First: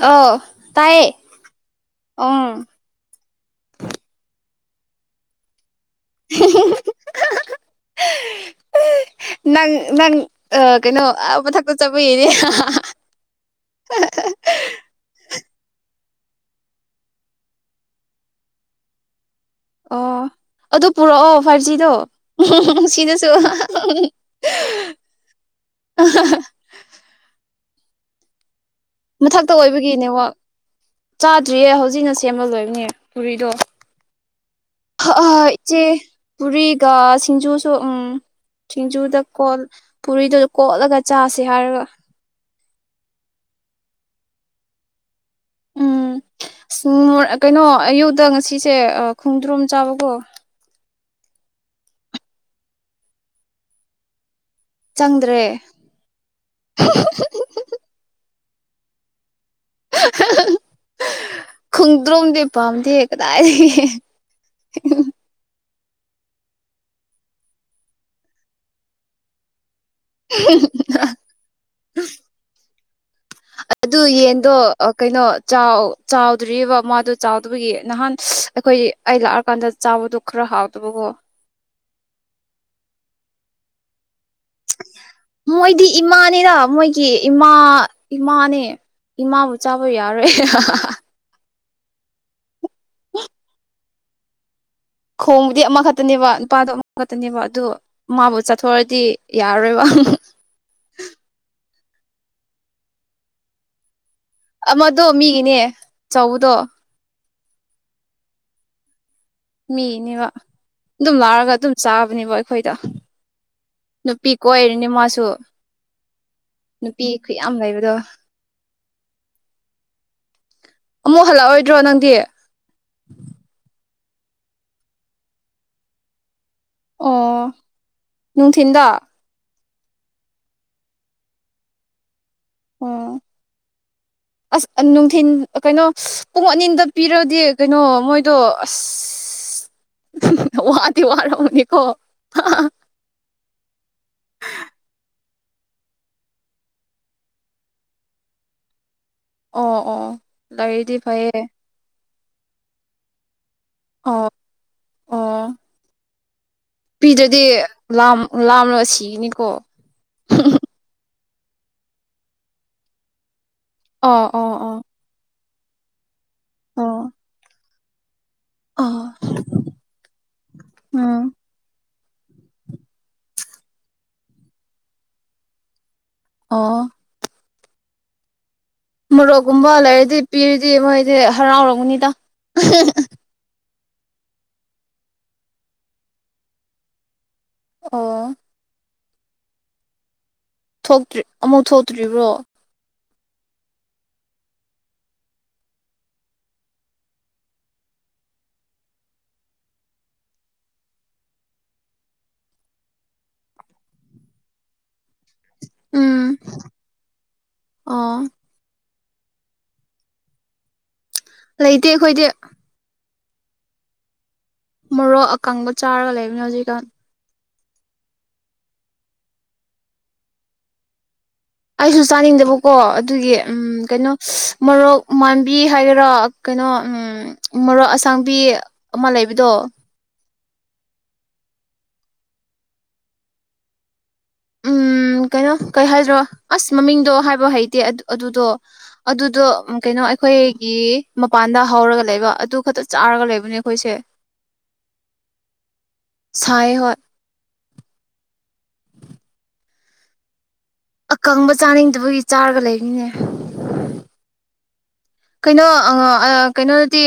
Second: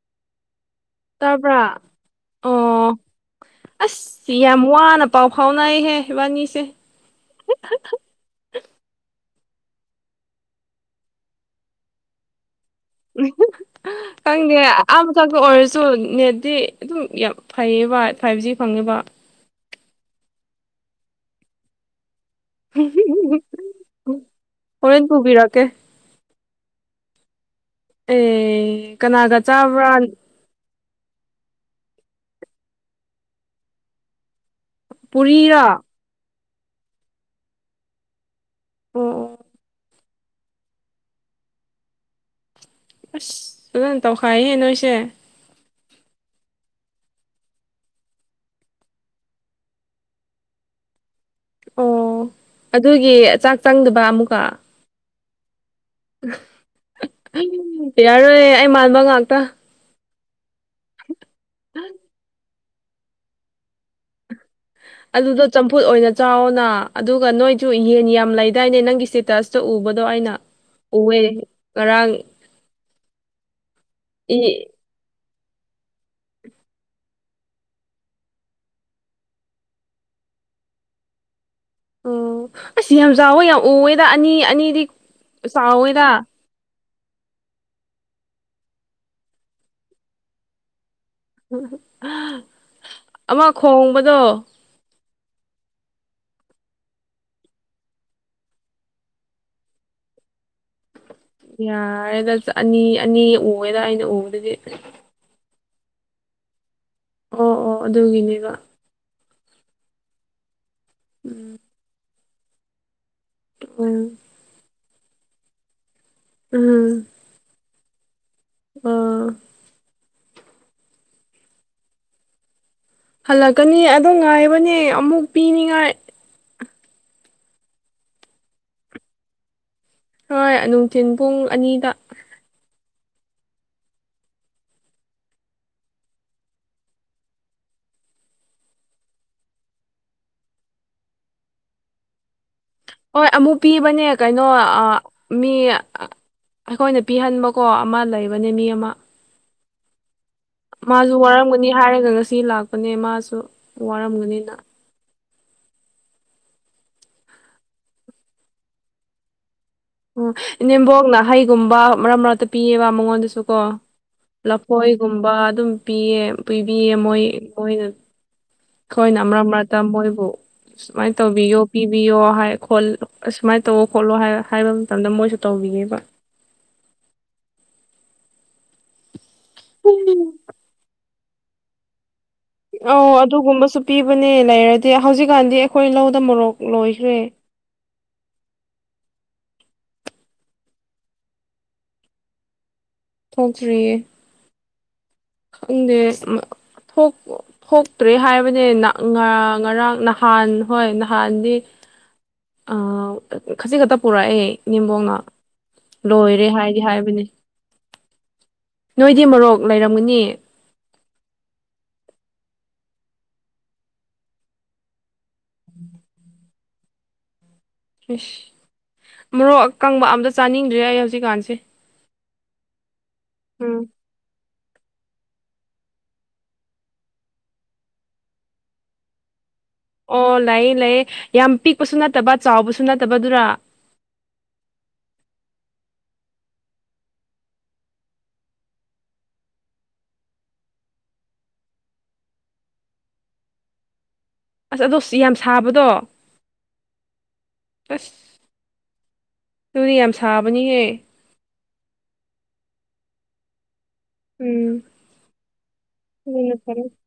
ꯑ ꯇꯥꯄ ꯑꯣ ꯑꯁ ꯌꯥꯝ ꯋꯥꯅ ꯄꯥꯎ ꯐꯥꯎꯅꯩꯍꯦ ꯕꯥꯅꯤꯁꯦ ꯅꯪ ꯅꯪ ꯀꯩꯅꯣ ꯑ ꯃꯊꯛꯇ ꯆꯠꯄ ꯏꯅꯦ ꯈꯪꯗꯦ ꯑ ꯃꯊꯛꯇ ꯑꯣꯏꯔꯁꯨ ꯅꯦꯠꯇꯠꯇꯤ ꯑꯗꯨꯝ ꯌꯥꯝ ꯐꯩꯌꯦꯕ ꯐꯥꯏꯚ ꯖꯤ ꯐꯪꯉꯦꯕ ꯑꯣ ꯑꯗꯨ ꯄꯨꯔꯛꯑꯣ ꯐꯥꯚꯖꯤꯗꯣ ꯎꯝ ꯁꯤꯅꯁꯨ ꯍꯣꯔꯦꯟ ꯄꯨꯕꯤꯔꯛꯀꯦ ꯑꯦ ꯀꯅꯥꯒ ꯃꯊꯛꯇ ꯆꯥꯕ꯭ꯔꯥ ꯑꯣꯏꯕꯒꯤꯅꯦꯋꯥꯛ ꯆꯥꯗ꯭ꯔꯤꯌꯦ ꯍꯧꯖꯤꯛꯅ ꯁꯦꯝꯕ ꯂꯣꯏꯕꯅꯦ ꯊꯨꯔꯤꯗꯣ ꯑ ꯄꯨꯔꯤꯔꯥ ꯏꯆꯦ ꯄꯨꯔꯤꯒ ꯁꯤꯡꯖꯨꯁꯨ ꯎꯝ ꯑꯣ ꯁꯤꯡꯖꯨꯗ ꯑꯣ ꯀꯣꯠ ꯄꯨꯔꯤꯗꯨ ꯀꯣꯠꯂꯒ ꯆꯥꯁꯦ ꯍꯥꯏꯔꯒ ꯑꯁ ꯐꯖꯅ ꯇꯧꯈꯥꯏꯍꯦ ꯅꯣꯏꯁꯦ ꯎꯝ ꯀꯩꯅꯣ ꯑꯌꯨꯗ ꯉꯁꯤꯁꯦ ꯈꯣꯡꯗ꯭ꯔꯣꯝ ꯆꯥꯕꯀꯣ ꯑꯣ ꯑꯗꯨꯒꯤ ꯆꯥꯛ ꯆꯪꯗꯕ ꯑꯃꯨꯛꯀ ꯆꯪꯗ꯭ꯔꯦ ꯌꯥꯔꯣꯏꯦ ꯑꯩ ꯃꯥꯟꯕ ꯉꯥꯛꯇ ꯈꯣꯡꯗ꯭ꯔꯣꯝꯗꯤꯦ ꯄꯥꯝꯗꯦ ꯀꯗꯥꯏꯗꯒꯤ ꯑꯗꯨ ꯆ ꯐꯨꯠ ꯑꯣꯏꯅ ꯆꯥꯎꯅ ꯑꯗꯨꯒ ꯅꯣꯏꯁꯨ ꯌꯦꯟ ꯌꯥꯝ ꯂꯩꯗꯥꯏꯅꯦ ꯅꯪꯒꯤ ꯏꯁꯇꯦꯇꯁꯇ ꯎꯕꯗ ꯑꯗꯣ ꯑꯩꯅ ꯎꯑꯦ ꯉꯔꯥꯡ ꯑꯗꯨ ꯏ ꯌꯦꯟꯗꯣ ꯀꯩꯅꯣ ꯆꯥꯎ ꯆꯥꯎꯗ꯭ꯔꯤꯕ ꯃꯥꯗꯨꯣ ꯆꯥꯎꯗꯕꯒꯤ ꯅꯍꯥꯟ ꯑꯩꯈꯣꯏ ꯑꯩ ꯂꯥꯛꯑꯀꯥꯟꯗ ꯆꯥꯕꯗꯣ ꯈꯔ ꯍꯥꯎꯗꯕꯨꯕꯣ ꯑꯣ ꯑꯁ ꯌꯥꯝ ꯆꯥꯎꯋꯦ ꯌꯥꯝ ꯎꯋꯦꯗ ꯑꯅꯤ ꯑꯅꯤꯗꯤ ꯆꯥꯎꯋꯦꯗ ꯀ ꯏꯃꯥ ꯏꯃꯥꯅꯦ ꯏꯃꯥꯕꯨ ꯆꯥꯕ ꯌꯥꯔꯣꯏ ꯑꯃ ꯈꯣꯡꯕꯗꯣ ꯈꯣꯡꯕꯨꯗꯤ ꯑꯃꯈꯛꯇꯅꯦꯕ ꯅꯨꯄꯥꯗꯣ ꯑꯃꯈꯛꯇꯅꯦꯕ ꯑꯗꯨ ꯃꯥꯕꯨ ꯆꯠꯊꯣꯛꯑꯗꯤ ꯌꯥꯔꯔꯣꯏꯕ ꯍ ꯌꯥꯔꯦꯗ ꯑꯅꯤ ꯑꯅꯤ ꯎꯑꯦꯗ ꯑꯩꯅ ꯎ ꯑꯃꯗꯣ ꯃꯤꯒꯤꯅꯦ ꯆꯗꯣ ꯑꯣ ꯑꯣ ꯑꯗꯨꯒꯤꯅꯦꯕ ꯃꯤꯅꯦꯕ ꯑꯗꯨꯝ ꯂꯥꯛꯑꯒ ꯑꯗꯨꯝ ꯆꯥꯕꯅꯦꯕ ꯑꯩꯈꯣꯏꯗ ꯎꯝ ꯅꯨꯄꯤ ꯀꯣꯏꯔꯅꯤ ꯃꯥꯁꯨ ꯅꯨꯄꯤ ꯈꯨꯌꯥꯝ ꯂꯩꯕꯗꯣ ꯑꯥ ꯑꯃꯨꯛ ꯍꯜꯂꯛꯑꯣꯏꯗ꯭ꯔꯣ ꯅꯪꯗꯤ ꯍꯜꯂꯛꯀꯅꯤ ꯑꯗꯣ ꯉꯥꯏꯕꯅꯦ ꯑꯃꯨꯛ ꯄꯤꯅꯤꯡꯉꯥꯏ ꯑꯣ ꯅꯨꯡꯊꯤꯟꯗ ꯍꯣꯏ ꯅꯨꯡꯊꯤꯤꯟ ꯄꯨꯡ ꯑꯅꯤꯗ ꯑꯣ [unintelligible] ꯑꯁ ꯅꯨꯡꯊꯤꯤꯟ ꯀꯩꯅꯣ ꯄꯨꯡ ꯑꯅꯤꯗ ꯄꯤꯔꯗꯤ ꯀꯩꯅꯣ ꯃꯣꯏꯗꯣ ꯑꯁ ꯋꯥꯗꯤ ꯋꯥꯔꯅꯤꯀꯣ ꯍꯣꯏ ꯑꯃꯨꯛ ꯄꯤꯕꯅꯦ ꯀꯩꯅꯣ ꯃꯤ ꯑꯩꯈꯣꯏꯅ ꯄꯤꯍꯟꯕꯀꯣ ꯑꯃ ꯂꯩꯕꯅꯦ ꯃꯤ ꯑꯃ ꯑꯣ ꯑꯣ ꯂꯩꯔꯗꯤ ꯃꯥꯁꯨ ꯐꯩꯌꯦ ꯋꯥꯔꯝꯒꯅꯤ ꯍꯥꯏꯔꯒ ꯉꯁꯤ ꯂꯥꯛꯄꯅꯦ ꯃꯥꯁꯨ ꯑꯣ ꯋꯥꯔꯝꯒꯅꯤꯅ ꯑꯣ ꯄꯤꯗ꯭ꯔꯗꯤ ꯂꯝ ꯂꯥꯝꯂꯒ ꯁꯤꯒꯅꯤꯀꯣ ꯎꯝ ꯏ ꯅꯦꯝꯕꯣꯛꯅ ꯍꯩꯒꯨꯝꯕ ꯃꯔꯛ ꯃꯔꯛꯇ ꯄꯤꯌꯦꯕ ꯃꯉꯣꯟꯗꯁꯨ ꯀꯣ ꯑꯣ ꯑꯣ ꯑꯣ ꯂꯐꯣꯏꯒꯨꯝꯕ ꯑꯗꯨꯝ ꯄꯤꯌꯦ ꯄꯤꯕꯤꯌꯦ ꯑꯣ ꯃꯣꯏ ꯃꯣꯏꯅ ꯑꯣ ꯑꯩꯈꯣꯏꯅ ꯃꯔꯛ ꯃꯔꯛꯇ ꯃꯣꯏꯕꯨ ꯁꯨꯃꯥꯏꯅ ꯎꯝ ꯇꯧꯕꯤꯌꯣ ꯄꯤ ꯕꯤꯌꯣ ꯍꯥꯏ ꯈꯣꯠ ꯑꯃꯥꯏꯅ ꯇꯧꯋꯣ ꯈꯣꯠꯂꯣ ꯍꯥꯏ ꯍꯥꯏꯕ ꯃꯇꯝꯗ ꯃꯣꯏꯁꯨ ꯇꯧꯕꯤꯌꯦꯦꯕ ꯑꯣ ꯃꯣꯔꯣꯛꯀꯨꯝꯕ ꯂꯩꯔꯗꯤ ꯄꯤꯔꯗꯤ ꯃꯣꯏꯗꯤ ꯍꯔꯥꯎꯔꯒꯅꯤꯗ ꯑꯣ ꯑꯗꯨꯒꯨꯝꯕ ꯁ ꯄꯤꯕꯅꯦ ꯂꯩꯔꯗꯤ ꯍꯧꯖꯤꯛꯀꯥꯟꯗꯤ ꯑꯩꯈꯣꯏ ꯂꯧꯗ ꯃꯣꯔꯣꯛ ꯂꯣꯏꯈ꯭ꯔꯦ ꯑꯣ ꯇ꯭ ꯑꯃꯨꯛ ꯊꯣꯛꯇ꯭ꯔꯤꯕ꯭ꯔꯣ ꯁꯣꯆꯔꯤꯦ ꯈꯪꯗꯦ ꯊꯣꯛ ꯊꯣꯛꯇ꯭ꯔꯦ ꯍꯥꯏꯕꯅꯦ ꯉꯔꯥꯡ ꯅꯍꯥꯟ ꯍꯣꯏ ꯅꯍꯥꯟꯗꯤ ꯈꯖꯤ ꯈꯛꯇ ꯄꯨꯔꯛꯑꯦ ꯅꯤꯝꯕꯣꯡꯅ ꯎꯝ ꯂꯣꯏꯔꯦ ꯍꯥꯏꯗꯤ ꯍꯥꯏꯕꯅꯤ ꯑꯣ ꯅꯣꯏꯗꯤ ꯃꯔꯣꯔꯣꯛ ꯂꯩꯔꯝꯒꯨꯅꯤ ꯂꯩꯇꯦ ꯑꯩꯈꯣꯏꯗꯤ ꯃꯣꯔꯣꯛ ꯑꯀꯪꯕ ꯆꯥꯔꯒ ꯂꯩꯕꯅꯤ ꯍꯧꯖꯤꯛꯀꯥꯟ ꯏꯁꯁ ꯃꯔꯣꯔꯣꯛ ꯑꯀꯪꯕ ꯑꯝꯇ ꯆꯥꯅꯤꯡꯗ꯭ꯔꯦ ꯑꯩ ꯍꯧꯖꯤꯛꯀꯥꯟꯁꯦ ꯑꯩꯁꯨ ꯆꯥꯅꯤꯡꯗꯕꯀꯣ ꯑꯗꯨꯒꯤ ꯎ ꯎꯝ ꯀꯩꯅꯣ ꯃꯣꯔꯣꯛ ꯎ ꯃꯥꯟꯕꯤ ꯍꯥꯏꯒꯦꯔꯥ ꯀꯩꯅꯣ ꯃꯣꯔꯣꯛ ꯑꯁꯥꯡꯕꯤ ꯑꯃ ꯂꯩꯕꯗꯣ ꯑꯣ ꯂꯩꯌꯦ ꯂꯩꯌꯦ ꯌꯥꯝ ꯄꯤꯛꯄꯁꯨ ꯅꯠꯇꯕ ꯆꯥꯎꯕꯁꯨ ꯅꯠꯇꯕ ꯑꯗꯨꯔ ꯎꯝ ꯀꯩꯅꯣ ꯀꯩ ꯍꯥꯏꯗ꯭ꯔꯣ ꯑꯁ ꯃꯃꯤꯡꯗꯣ ꯍꯥꯏꯕ ꯍꯩꯇꯦ ꯑꯗꯨꯗꯣ ꯑꯗꯨꯗꯣ ꯀꯩꯅꯣ ꯑꯩꯈꯣꯏꯒꯤ ꯃꯄꯥꯟꯗ ꯍꯧꯔꯒ ꯂꯩꯕ ꯑꯗꯨ ꯈꯛꯇ ꯆꯥꯔꯒ ꯂꯩꯕꯅꯦ ꯑꯩꯈꯣꯏꯁꯦ ꯑꯁ ꯑꯗꯣ ꯌꯥꯝ ꯁꯥꯕꯗꯣ ꯁꯥꯏ ꯍꯣꯏ ꯑꯁ ꯑꯗꯨꯗꯤ ꯌꯥꯝ ꯁꯥꯕꯅꯤꯍꯦ ꯑꯀꯪꯕ ꯆꯥꯅꯤꯡꯗꯕꯒꯤ ꯆꯥꯔꯒ ꯂꯩꯅꯤꯅꯦ ꯎꯝ ꯀꯩꯅꯣ ꯑ ꯑꯗꯨꯅ ꯐꯔꯦ ꯀꯩꯅꯣꯗꯗꯤ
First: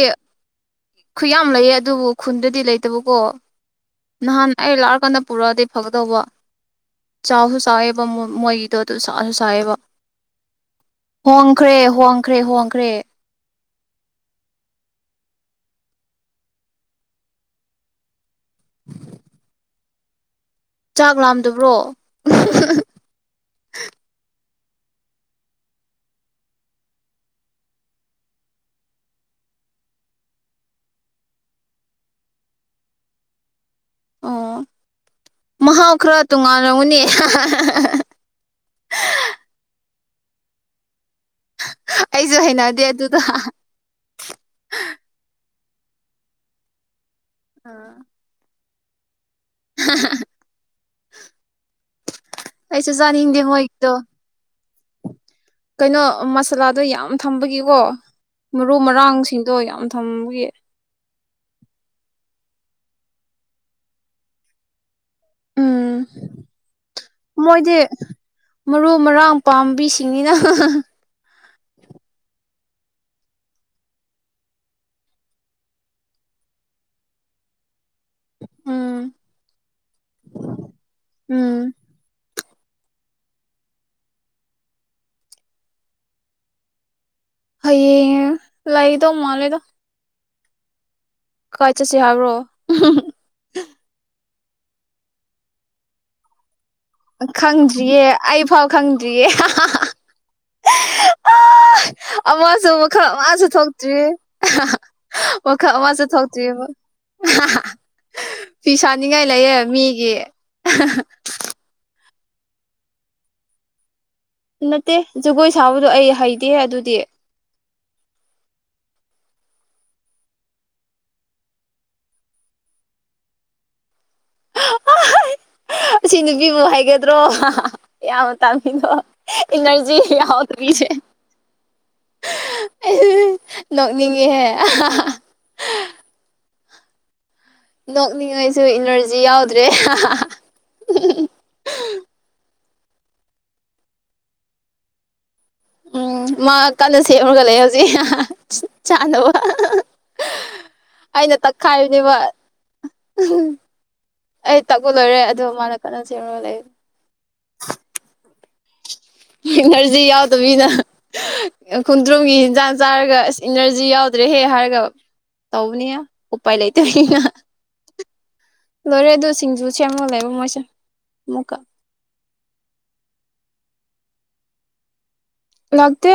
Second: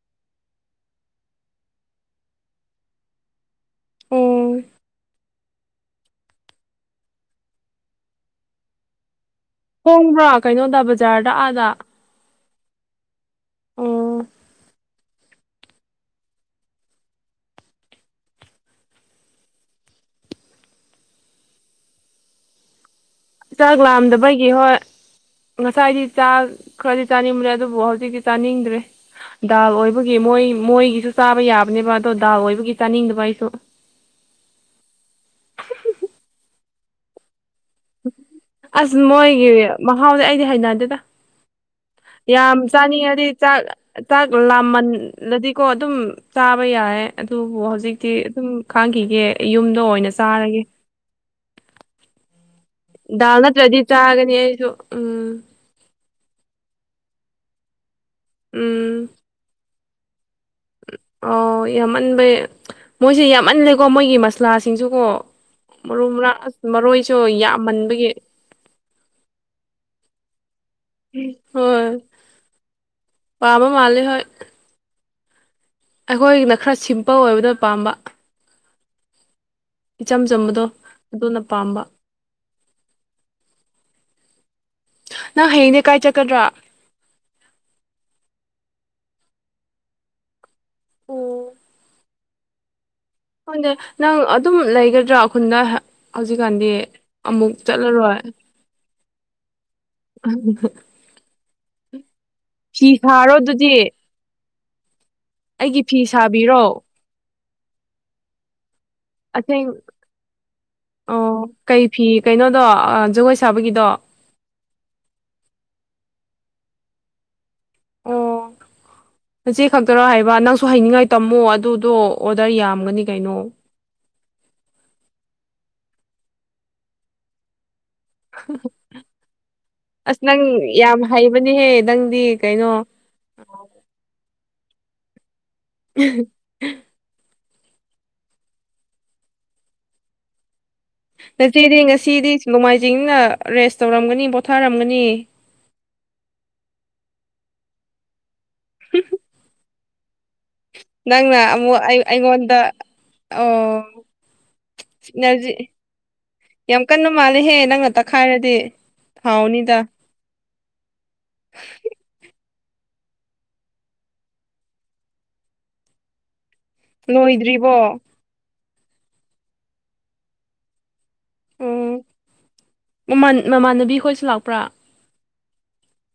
ꯈꯨ ꯌꯥꯝ ꯂꯩꯌꯦ ꯑꯗꯨꯕꯨ ꯈꯨꯟꯗꯗꯤ ꯂꯩꯇꯕꯀꯣ ꯑꯣ ꯅꯍꯥꯟ ꯑꯩ ꯂꯥꯛꯑꯀꯥꯟꯗ ꯄꯨꯔꯛꯑꯗꯤ ꯐꯛꯗꯧꯕ ꯆꯥꯛꯁꯨ ꯆꯥꯛꯑꯦꯕ ꯃꯣꯏꯒꯤꯗꯣ ꯑꯗꯨ ꯆꯥꯛꯁꯨ ꯕ ꯍꯣꯡꯕ꯭ꯔꯥ ꯀꯩꯅꯣꯗ ꯕꯖꯥꯔꯗ ꯍꯣꯡꯈ꯭ꯔꯦ ꯍꯣꯡꯈ꯭ꯔꯦ ꯍꯣꯡꯈ꯭ꯔꯦ ꯎ [unintelligible] ꯆꯥꯛ ꯂꯥꯝꯗꯕ꯭ꯔꯣ ꯆꯥꯛ ꯂꯥꯑꯝꯗꯕꯒꯤ ꯍꯣꯏ ꯉꯁꯥꯏꯗꯤ ꯆꯥ ꯈꯔꯗꯤ ꯆꯥꯅꯤꯡꯕ꯭ꯔꯦ ꯑꯗꯨꯕꯨ ꯍꯧꯖꯤꯛꯇꯤ ꯆꯥꯅꯤꯡꯗ꯭ꯔꯦ ꯗꯥꯜ ꯑꯣꯏꯕꯒꯤ ꯃꯣꯏ ꯃꯣꯏꯒꯤꯁꯨ ꯆꯥꯕ ꯌꯥꯕꯅꯦꯕ ꯑꯗꯣ ꯗꯥꯜ ꯑꯣꯏꯕꯒꯤ ꯆꯥꯅꯤꯡꯗꯕ ꯑꯩꯁꯨ ꯑꯣ ꯃꯍꯥꯎ ꯈꯔ ꯇꯣꯉꯥꯟꯅꯨꯅꯦ ꯑꯁ ꯃꯣꯏꯒꯤ ꯃꯍꯥꯎꯗꯤꯦ ꯑꯩꯗꯤ ꯍꯩꯅꯗꯦꯗ ꯑꯩꯁꯨ ꯌꯥꯝ ꯍꯩꯅꯗꯦ ꯑꯗꯨꯗ ꯆꯥꯅꯤꯡꯉꯗꯤ ꯆꯥꯛ ꯆꯥꯛ ꯂꯥꯃꯜꯂꯗꯤ ꯀꯣ ꯑꯗꯨꯝ ꯆꯥꯕ ꯌꯥꯔꯦ ꯑꯗꯨꯕꯨ ꯍꯧꯖꯤꯛꯇꯤ ꯑꯗꯨꯝ ꯈꯥꯡꯈꯤꯒꯦ ꯌꯨꯝꯗꯣ ꯑꯣꯏꯅ ꯆꯥꯔꯒꯦ ꯑꯩꯁꯨ ꯗꯥꯜ ꯆꯥꯅꯤꯡꯗꯦ ꯅꯠꯇ꯭ꯔꯗꯤ ꯃꯣꯏꯛꯇꯣ ꯆꯥꯒꯅꯤ ꯑꯩꯁꯨ ꯎꯝ ꯀꯩꯅꯣ ꯃꯁꯥꯂꯥꯗꯣ ꯌꯥꯝ ꯊꯝꯕꯒꯤꯀꯣ ꯃꯔꯨ ꯎꯝ ꯃꯔꯥꯡꯁꯤꯡꯗꯣ ꯌꯥꯝ ꯊꯝꯕꯒꯤ ꯑꯣ ꯌꯥꯝꯃꯟꯕꯩ ꯃꯣꯏꯁꯦ ꯌꯥꯝꯃꯜꯂꯦꯀꯣ ꯃꯣꯏꯒꯤ ꯃꯁꯂꯥꯁꯤꯡꯁꯨ ꯀꯣ ꯎꯝ ꯃꯔꯨ ꯃꯔꯥꯡ ꯑꯁ ꯃꯔꯣꯏꯁꯨ ꯃꯣꯏꯗꯤ ꯌꯥꯝꯃꯟꯕꯒꯤ ꯃꯔꯨ ꯃꯔꯥꯡ ꯄꯥꯝꯕꯤꯁꯤꯡꯅꯤꯅ ꯍꯣꯏ ꯑꯕ ꯃꯥꯂꯦ ꯍ ꯑꯩꯈꯣꯏꯅ ꯈꯔ ꯁꯤꯝꯄꯜ ꯑꯣꯏꯕꯅ ꯄꯥꯝꯕ ꯎꯝ ꯏꯆꯝ ꯆꯝꯕꯗꯣ ꯑꯗꯨꯣꯅ ꯎꯝ ꯄꯥꯝꯕ ꯅꯪ ꯍꯌꯦꯡꯅꯦꯀꯥꯏ ꯆꯠꯀꯗ꯭ꯔꯥ ꯑꯩꯌꯦ ꯂꯩꯥꯏꯗ ꯃꯥ ꯂꯩꯗ [unintelligible] ꯈꯪꯗꯦ ꯅꯪ ꯑꯗꯨꯝ ꯂꯩꯒꯗ꯭ꯔꯥ ꯈꯨꯈꯟꯗ ꯍꯧꯖꯤꯛꯀꯥꯟꯗꯤ ꯑꯃꯨꯛ ꯈꯪꯗ꯭ꯔꯤꯌꯦ ꯆꯠꯂꯔꯣꯏ ꯑꯩ ꯐꯥꯎ ꯈꯪꯗ꯭ꯔꯤꯌꯦ ꯑꯃꯁꯁꯨ ꯐꯤ ꯃꯈꯜ ꯁꯥꯔꯣ ꯑꯃꯁꯁꯨ ꯑꯗꯨꯗꯤ ꯊꯣꯛꯇ꯭ꯔꯤ ꯑꯣ ꯈ ꯑꯩꯒꯤ ꯐꯤ ꯑꯋꯥꯖ ꯊꯥꯎ ꯁꯥꯕꯤꯔꯣ ꯇꯕ ꯐꯤꯤꯁꯥꯅꯤꯡꯉꯥꯏ ꯂꯩꯌꯦ ꯑꯁꯦꯡ ꯃꯤꯒꯤ ꯑꯣ ꯀꯩ ꯐꯤ ꯀꯩꯅꯣꯗꯣ ꯖꯒꯣꯏ ꯁꯥꯕꯒꯤꯗꯣ ꯅꯠꯇꯦ ꯖꯒꯣꯏ ꯁꯥꯕꯗꯣ ꯑꯩ ꯍꯩꯗꯦ ꯑꯗꯨꯗꯤ ꯑꯣ ꯉꯆꯦ ꯈꯛꯇꯔꯣ ꯍꯥꯏꯕ ꯅꯪꯁꯨ ꯍꯥꯏꯅꯤꯡꯉꯥꯏ ꯇꯝꯃꯣ ꯑꯗꯨꯗꯣ ꯑꯣꯗꯔ ꯌꯥꯝꯒꯅꯤ ꯀꯩꯅꯣ [unintelligible] ꯑꯁꯤ ꯅꯨꯄꯤꯃꯨ ꯍꯥꯏꯒꯗ꯭ꯔꯣ ꯌꯥꯝ ꯇꯥꯡꯃꯤꯗꯣ ꯏꯅꯔꯖꯤ ꯑꯁ ꯅꯪ ꯌꯥꯎꯗ꯭ꯔꯤꯁꯦ ꯌꯥꯝ ꯍꯩꯕꯅꯦꯍꯦ ꯅꯪꯗꯤ ꯀꯩꯅꯣ ꯅꯣꯛꯅꯤꯡꯉꯍꯦ [unintelligible] ꯅꯣꯛꯅꯤꯡꯉꯩꯁꯨ ꯏꯅꯔꯖꯤ ꯌꯥꯎꯗ꯭ꯔꯦ ꯅꯆꯦꯗꯤ ꯉꯁꯤꯗꯤ ꯅꯣꯡꯃꯥꯏꯖꯤꯡꯅ ꯔꯦꯁ ꯇꯧꯔꯝꯒꯅꯤ ꯄꯣꯊꯥꯔꯝꯒꯅꯤ ꯎꯝ ꯃꯥ ꯀꯟꯅ ꯁꯦꯝꯃꯨꯔꯒ ꯂꯩ ꯍꯧꯖꯤꯛ ꯆꯥꯅꯕꯅꯕ ꯅꯪꯅ ꯑꯃꯨꯛ ꯑꯩ ꯑꯩꯉꯣꯟꯗ ꯑꯣ ꯑꯩ ꯇꯛꯄ ꯂꯣꯏꯔꯦ ꯑꯗꯣ ꯖꯤ ꯃꯥꯅ ꯀꯟꯅ ꯁꯦꯝꯃꯒ ꯂꯩ ꯌꯥꯝ ꯀꯟꯅ ꯃꯥꯜꯂꯦꯍꯦ ꯅꯪꯅ ꯇꯛꯈꯥꯏꯔꯗꯤ ꯍꯥꯎꯅꯤꯗ ꯃꯤꯅꯔꯖꯤꯤ ꯌꯥꯎꯗ ꯅꯥ ꯈꯨꯟꯗ꯭ꯔꯨꯒꯤ ꯆ ꯆꯥꯔꯒ ꯑꯁ ꯏꯅꯔꯖꯤ ꯌꯥꯎꯗ꯭ꯔꯦꯍꯦ ꯍꯥꯏꯔꯒ ꯇꯧꯕꯅꯤ ꯄꯥꯏꯂ ꯇ ꯍꯅ ꯂꯣꯏꯗ꯭ꯔꯤꯕꯣ ꯂꯣꯏꯔꯦ ꯑꯗꯨ ꯁꯤꯡꯖꯨ ꯁꯦꯝꯃꯣ ꯂꯩꯕ ꯃꯣꯏꯁꯦ ꯑꯃꯨꯛꯀ ꯑꯣ ꯃ ꯃꯃꯥꯟꯅꯕꯤ ꯈꯣꯏꯁꯨ ꯂꯥꯛꯄ꯭ꯔꯥ ꯂꯥꯛꯇ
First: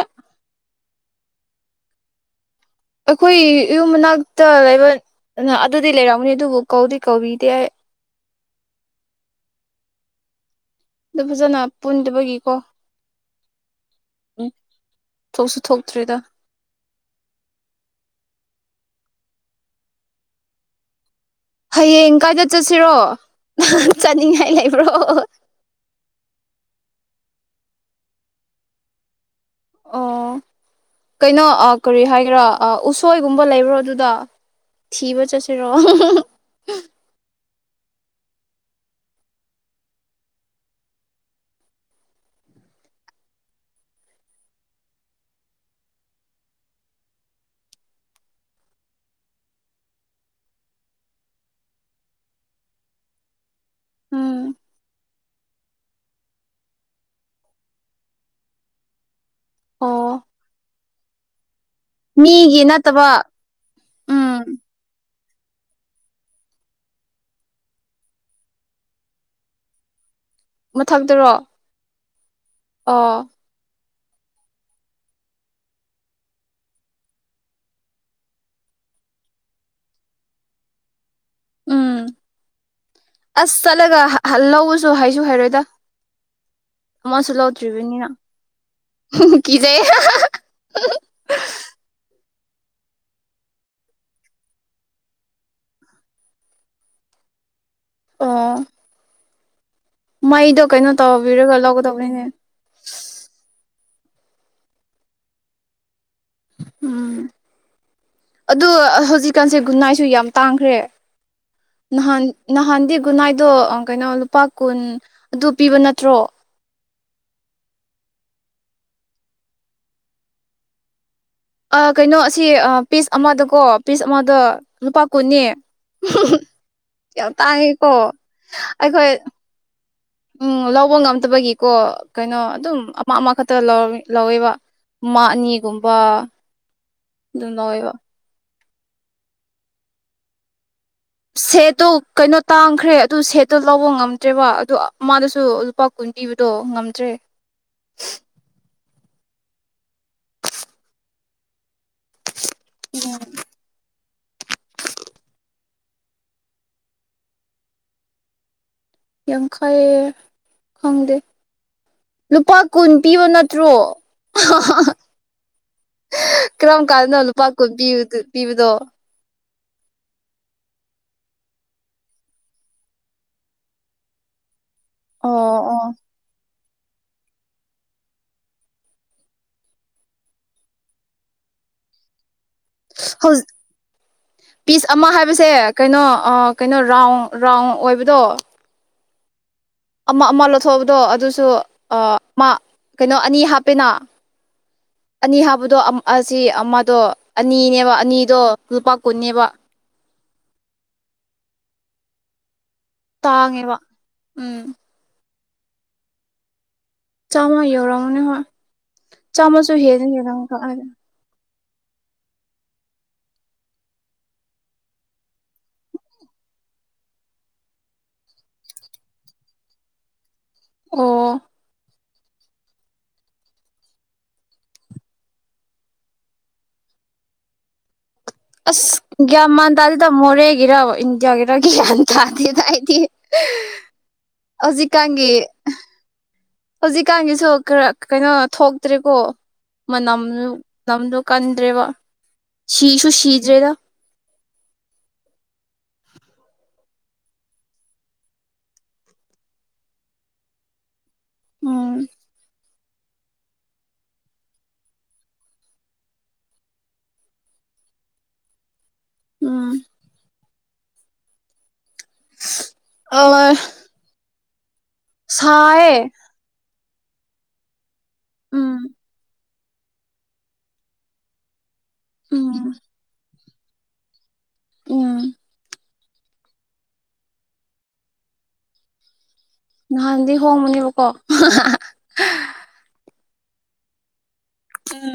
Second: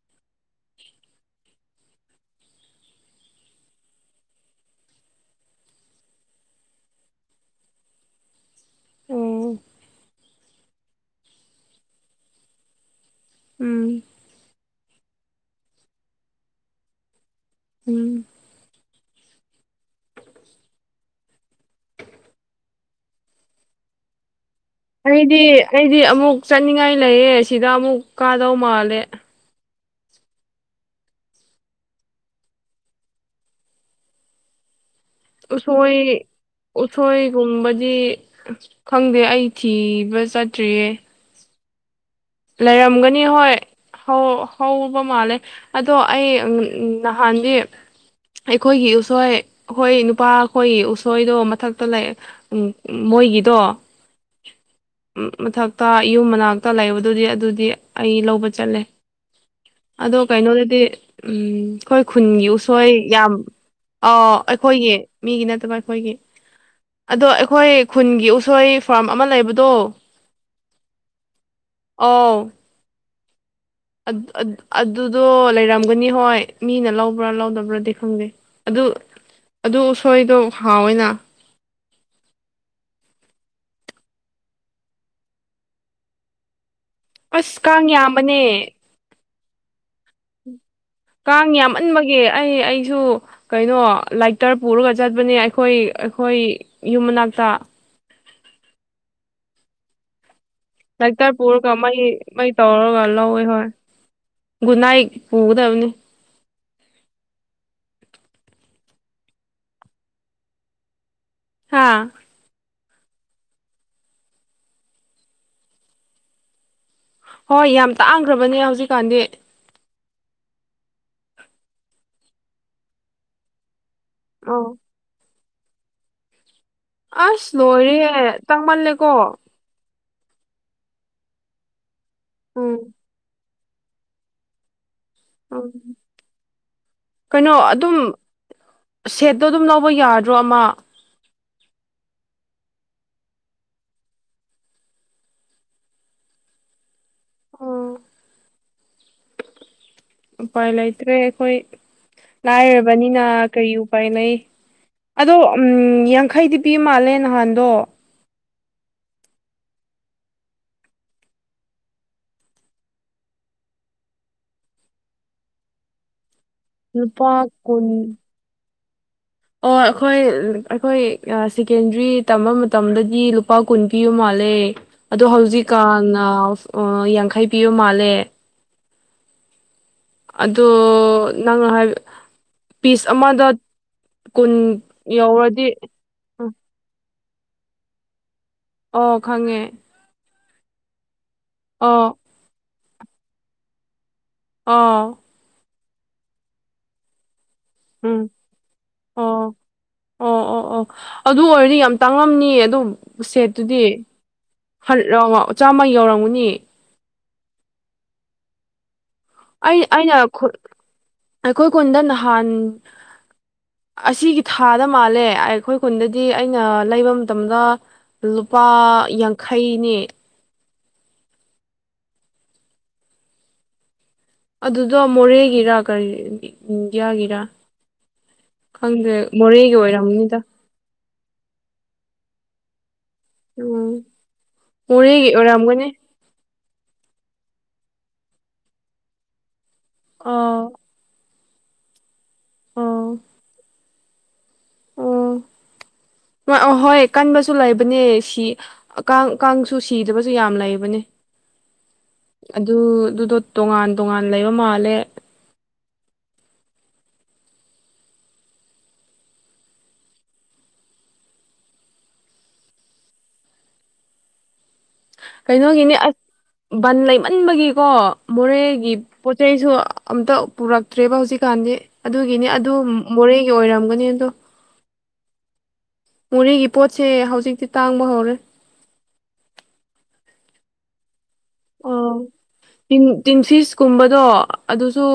ꯑꯩꯈꯣꯏ ꯌꯨꯝ ꯃꯅꯥꯛꯇ ꯂꯩꯕ ꯑ ꯑꯗꯨꯗꯤ ꯂꯩꯔꯝꯅꯤ ꯑꯗꯨꯕꯨ ꯀꯧꯗꯤ ꯀꯧꯕꯤꯗꯤꯦ ꯎ ꯑꯗꯨ ꯐꯖꯅ ꯄꯨꯟꯗꯕꯒꯤꯀꯣ ꯎꯝ ꯎꯝ ꯊꯣꯛꯁꯨ ꯊꯣꯛꯇ꯭ꯔꯔꯤꯗ ꯎꯝ ꯍꯌꯦꯡ ꯀꯥꯏꯗ ꯆꯠꯁꯤꯔꯣ ꯅꯍ ꯆꯠꯅꯤꯡꯉꯥꯏ ꯂꯩ ꯑꯩꯗꯤ ꯑꯩꯗꯤ ꯑꯃꯨꯛ ꯆꯠꯅꯤꯡꯉꯥꯏ ꯂꯩꯌꯦ ꯁꯤꯗ ꯑꯃꯨꯛ ꯀꯥꯗꯧ ꯃꯥꯜꯂꯦ ꯑꯣ ꯀꯩꯅꯣ ꯀꯔꯤ ꯍꯥꯏꯒ꯭ꯔꯥ ꯎꯁꯣꯏꯒꯨꯝꯕ ꯂꯩꯕ꯭ꯔꯣ ꯑꯗꯨꯗ ꯊꯕ ꯆ ꯁꯦꯔꯣ ꯊꯨꯝꯕꯗꯤ ꯈꯪꯗꯦ ꯑꯁꯤ ꯑꯩ ꯊꯤꯕ ꯆꯠꯇ꯭ꯔꯤꯌꯦ ꯂꯩꯔꯝꯒꯅꯤ ꯍꯣꯏ ꯍ ꯍꯧꯕ ꯃꯥꯜꯂꯦ ꯑꯗꯣ ꯑꯩ ꯅꯍꯥꯟꯗꯤ ꯑꯩꯈꯣꯏꯒꯤ ꯎꯁꯣꯏ ꯑꯩꯈꯣꯏ ꯅꯨꯄꯥ ꯑꯩꯈꯣꯏꯒꯤ ꯎꯁꯣꯏꯗꯣ ꯃꯊꯛꯇ ꯂꯩ ꯃꯣꯏꯒꯤꯗꯣ ꯎꯝ ꯃꯊꯛꯇ ꯑꯁꯤ ꯌꯨꯝ ꯃꯅꯥꯛꯇ ꯂꯩꯕꯗꯨꯗꯤ ꯑꯗꯨꯗꯤ ꯑꯩ ꯂꯧꯕ ꯆꯠꯂꯦ ꯑꯣ ꯑꯗꯣ ꯀꯩꯅꯣꯗꯗꯤ ꯎꯝ ꯑꯩꯈꯣꯏ ꯈꯨꯟꯒꯤ ꯃꯤꯒꯤ ꯎꯁꯣꯏ ꯅꯠꯇꯕ ꯌꯥꯝ ꯑ ꯎꯝ ꯑꯩꯈꯣꯏꯒꯤ ꯃꯤꯒꯤ ꯅꯠꯇꯕ ꯑꯩꯈꯣꯏꯒꯤ ꯑꯗꯣ ꯑꯩꯈꯣꯏ ꯈꯨꯟꯒꯤ ꯎꯁꯣꯏ ꯐꯥꯔꯝ ꯑꯃ ꯂꯩꯕꯗꯣ ꯃꯊꯛꯇꯔꯣ ꯑꯥ ꯑꯥ ꯑꯗꯨꯗꯣ ꯂꯩꯔꯝꯒꯅꯤ ꯍꯣꯏ ꯃꯤꯅ ꯂꯧꯕ꯭ꯔꯥ ꯂꯧꯗꯕ꯭ꯔꯥꯗꯤ ꯈꯪꯖꯩ ꯑꯗꯨ ꯑꯗꯨ ꯎꯁꯣꯏꯗꯣ ꯍꯥꯎꯋꯅ ꯎꯝ ꯑꯁ ꯆꯠꯂꯒ ꯂꯧꯎꯁꯨ ꯍꯥꯏꯁꯨ ꯍꯥꯏꯔꯣꯏꯗ ꯃꯥꯏꯁꯨꯂ ꯎ ꯑꯁ ꯀꯥꯡ ꯊ꯭ꯔꯤꯕꯅꯤꯅ ꯀꯖ ꯎꯝ ꯀꯥꯡ ꯌꯥꯝꯃꯟꯕꯒꯤ ꯑꯩ ꯑꯩꯁꯨ ꯀꯩꯅꯣ ꯂꯥꯏꯇꯔ ꯄꯨꯔꯒ ꯆꯠꯄꯅꯦ ꯑꯩꯈꯣꯏ ꯑꯩꯈꯣꯏ ꯌꯨꯝ ꯃꯅꯥꯛꯇ ꯑꯥ ꯃꯩꯗ ꯂꯥꯏ ꯇꯔ ꯄꯔ ꯀ ꯑꯃꯥꯏ ꯃ ꯇꯧꯔꯒꯜꯂ ꯍ ꯒꯨꯅꯥꯏ ꯐꯗ ꯑꯣꯅꯤ ꯎꯝ ꯑ ꯍꯧꯖꯤꯛꯀꯥꯟꯁꯦ ꯒꯨꯟꯅꯥꯏꯁꯨ ꯌꯥꯝ ꯇꯥꯡꯈ꯭ꯔꯦ ꯍꯥ ꯅꯍꯥꯟ ꯅꯍꯥꯟꯗꯤ ꯈꯨꯟꯅꯥꯏꯗꯣ ꯀꯩꯅꯣ ꯂꯨꯄꯥ ꯀꯨꯟ ꯑꯗꯨ ꯄꯤꯕ ꯅꯠꯇ꯭ꯔꯣ ꯍꯣꯏ ꯌꯥꯝ ꯇꯥꯡꯈ꯭ꯔꯕꯅꯦ ꯍꯧꯖꯤꯛꯀꯥꯟꯗꯤ ꯀꯩꯅꯣ ꯑꯁꯤ ꯄꯤꯁ ꯑꯃꯗꯀꯣ ꯄꯤꯁ ꯑꯃꯗ ꯑꯧ ꯂꯨꯄꯥ ꯀꯨꯟꯅꯤ ꯌꯥꯝ ꯑꯁ ꯇꯥꯡꯉꯤꯀꯣ ꯂꯣꯏꯔꯦ ꯑꯩꯈꯣꯏ ꯇꯥꯡꯃꯜꯂꯦꯀꯣ ꯎꯝ ꯂꯧꯕ ꯉꯝꯗꯕꯒꯤꯀꯣ ꯀꯩꯅꯣ ꯑꯗꯨꯝ ꯎꯝ ꯑꯃ ꯑꯃ ꯈꯛꯇ ꯂꯧꯋꯦꯕ ꯎꯝ ꯃꯥꯅꯤꯒꯨꯝꯕ ꯑꯗꯨꯝ ꯂꯧꯋꯦꯕ ꯁꯦꯠꯇꯣ ꯑꯗꯨꯝ ꯂꯧꯕ ꯌꯥꯗ꯭ꯔꯣ ꯑꯃ ꯁꯦꯠꯇꯣ ꯀꯩꯅꯣ ꯇꯥꯡꯈ꯭ꯔꯦ ꯑꯗꯨ ꯁꯦꯠꯇꯣ ꯂꯧꯕ ꯉꯝꯗ꯭ꯔꯦꯕ ꯑꯗꯨ ꯃꯥꯗꯁꯨ ꯂꯨꯄꯥ ꯀꯨꯋꯟꯇꯤ ꯄꯕꯗꯣ ꯉꯝꯗ꯭ꯔꯦ ꯑꯣ ꯎꯄꯥꯏ ꯂꯩꯇ꯭ꯔꯦ ꯑꯩꯈꯣꯏ ꯂꯥꯏꯔꯕꯅꯤꯅ ꯀꯔꯤ ꯎꯄꯥꯏ ꯂꯩꯩ ꯑꯗꯣ ꯎꯝ ꯌꯥꯡꯈꯩꯗꯤ ꯄꯤ ꯃꯥꯜꯂꯦ ꯅꯍꯥꯟꯗꯣ ꯌꯡꯈꯥꯏ ꯈꯣꯡꯗꯦ ꯂꯨꯄꯥ ꯀꯨꯟ ꯄꯤꯕ ꯅꯠꯇ꯭ꯔꯣ [unintelligible] ꯀꯔꯝ ꯀꯥꯟꯗꯅꯣ ꯂꯨꯄꯥ ꯂꯨꯄꯥꯀ ꯀꯨꯟ ꯄꯤꯕꯗꯣ ꯑꯣ ꯑꯩꯈꯣꯏ ꯑꯩꯈꯣꯏ ꯁꯦꯀꯦꯟꯗ꯭ꯔꯤ ꯇꯝꯕ ꯃꯇꯝꯗꯗꯤ ꯂꯨꯄꯥ ꯀꯨꯟ ꯄꯤꯌꯨ ꯃꯥꯜꯂꯦ ꯃꯥꯂꯦ ꯑꯗ ꯑꯣ ꯑꯣ ꯍꯧꯖꯤꯛꯀꯥꯟ ꯌꯥꯡꯈꯩ ꯄꯤꯕ ꯃꯥꯜꯂꯦ ꯑꯗꯣ ꯅꯪ ꯍꯥꯏ ꯄꯤꯁ ꯑꯃꯗ ꯍꯧꯖꯤꯛ ꯀꯨꯟ ꯄꯤꯁ ꯑꯃ ꯍꯥꯏꯕꯁꯦ ꯌꯧꯔꯗꯤ ꯀꯩꯅꯣ ꯀꯩꯅꯣ ꯔꯥꯎꯟ ꯔꯥꯎꯟ ꯑꯣꯏꯕꯗꯣ ꯑꯣ ꯈꯪꯉꯦ ꯑꯃ ꯑꯃ ꯂꯧꯊꯣꯛꯕꯗꯣ ꯑꯗꯨꯁꯨ ꯑꯣ ꯃꯥ ꯀꯩꯅꯣ ꯑꯅꯤ ꯍꯥꯞꯄꯦꯅ ꯑꯣ ꯑꯅꯤ ꯍꯥꯕꯗꯣ ꯑꯃꯑ ꯑꯁꯤ ꯑꯃꯗꯣ ꯑꯅꯤꯅꯦꯕ ꯎꯝ ꯑꯅꯤꯗꯣ ꯂꯨꯄꯥ ꯑꯣ ꯀꯨꯟꯅꯦꯕ ꯑꯣ ꯑꯣ ꯑꯣ ꯑꯗꯨ ꯑꯣꯏꯔꯗꯤ ꯌꯥꯝ ꯇꯥꯡꯉꯝꯅꯤ ꯑꯗꯨ ꯇꯥꯡꯉꯦꯕ ꯁꯦꯠꯇꯨꯗꯤ ꯎꯝ ꯆꯥꯝꯃ ꯌꯧꯔꯝꯒꯨꯅꯤ ꯆꯥꯝꯃ ꯌꯧꯔꯝꯃꯅꯦ ꯍꯣꯏ ꯆꯥꯝꯃꯁꯨ ꯑꯩ ꯑꯩꯅ ꯍꯦꯁꯤꯅ ꯍꯦꯜꯂꯝ ꯀꯛꯗꯅ ꯑꯩꯈꯣꯏ ꯀꯣꯟꯗ ꯅꯍꯥꯟ ꯑꯁꯤꯒꯤ ꯊꯥꯗ ꯃꯥꯜꯂꯦ ꯑꯩꯈꯣꯏ ꯈꯨꯟꯗꯗꯤ ꯑꯩꯅ ꯂꯩꯕ ꯃꯇꯝꯗ ꯂꯨꯄꯥ ꯌꯥꯡꯈꯩꯅꯤ ꯑꯣ ꯑꯗꯨꯗꯣ ꯃꯣꯔꯦꯒꯤꯔ ꯀꯔꯤ ꯏꯟꯗꯤꯌꯥꯒꯤꯔꯥ ꯑꯁ ꯈꯪꯗꯦ ꯒꯃ ꯃꯣꯔꯦꯒꯤ ꯇꯥꯗꯗ ꯑꯣꯏꯔꯝꯅꯤꯗ ꯃꯣꯔꯦꯒꯤ ꯒꯤꯔ ꯏꯟꯗꯤꯌꯥꯒꯤꯔꯒ ꯒꯤ ꯇꯗꯗꯥꯏꯇ ꯎꯝ ꯃꯣꯔꯦꯒꯤ ꯍꯧꯖꯤꯛꯀꯒꯤ ꯑꯣꯏꯔꯝꯒꯅꯤ ꯍꯧꯖꯤꯛꯀꯥꯟꯒꯤꯁꯨ ꯈꯔ ꯀꯩꯅꯣ ꯊꯣꯛꯇ꯭ꯔꯦꯀꯣ ꯃꯅꯝ ꯑꯥ ꯅꯝ ꯀꯟꯗꯔꯦꯕ ꯁꯤꯤꯁꯨꯨ ꯁꯤꯤꯖꯔꯦꯗ ꯑ ꯑ ꯍꯣꯏ ꯀꯟꯕꯁꯨ ꯂꯩꯕꯅꯦ ꯁꯤ ꯀꯥꯡ ꯀꯥꯡꯁꯨ ꯁꯤꯗꯕꯁꯨ ꯌꯥꯝ ꯂꯩꯕꯅꯦ ꯑ ꯑꯗꯨꯗꯨꯗꯣ ꯇꯣꯉꯥꯟ ꯇꯣꯉꯥꯟ ꯂꯩꯕ ꯃꯥꯜꯂꯦ ꯎꯝ ꯑꯣ ꯀꯩꯅꯣꯒꯤꯅꯤ ꯁꯑ ꯑꯁ ꯕꯟ ꯂꯩꯃꯟꯕꯒꯤꯀꯣ ꯎꯝ ꯃꯣꯔꯦꯒꯤ ꯄꯣꯠ ꯁꯤꯁꯨ ꯑꯝꯇ ꯄꯨꯔꯛꯇ꯭ꯔꯦꯕ ꯍꯧꯖꯤꯛꯀꯥꯟꯗꯤ ꯑꯗꯨꯒꯤꯅꯤ ꯑꯗꯨ ꯎꯝ ꯃꯣꯔꯦ ꯑꯣꯏꯔꯝꯒꯅꯤ ꯑꯗꯣ ꯎꯝ ꯃꯣꯔꯦꯒꯤ ꯄꯣꯠꯁꯦ ꯍꯧꯖꯤꯛꯇꯤ ꯇꯥꯡꯕ ꯍꯧꯔꯦ ꯅꯍꯥꯟꯗꯤ ꯍꯣꯡꯉꯃꯅꯤꯕꯀꯣ ꯑꯣ ꯇꯤꯡꯐꯤꯁꯀꯨꯝꯕꯗꯣ ꯑꯗꯨꯁꯨ ꯎꯝ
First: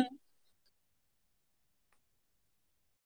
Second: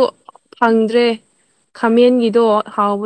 ꯐꯪꯗ꯭ꯔꯦ ꯈꯥꯃꯦꯟꯒꯤꯗꯣ ꯍꯥꯎꯕ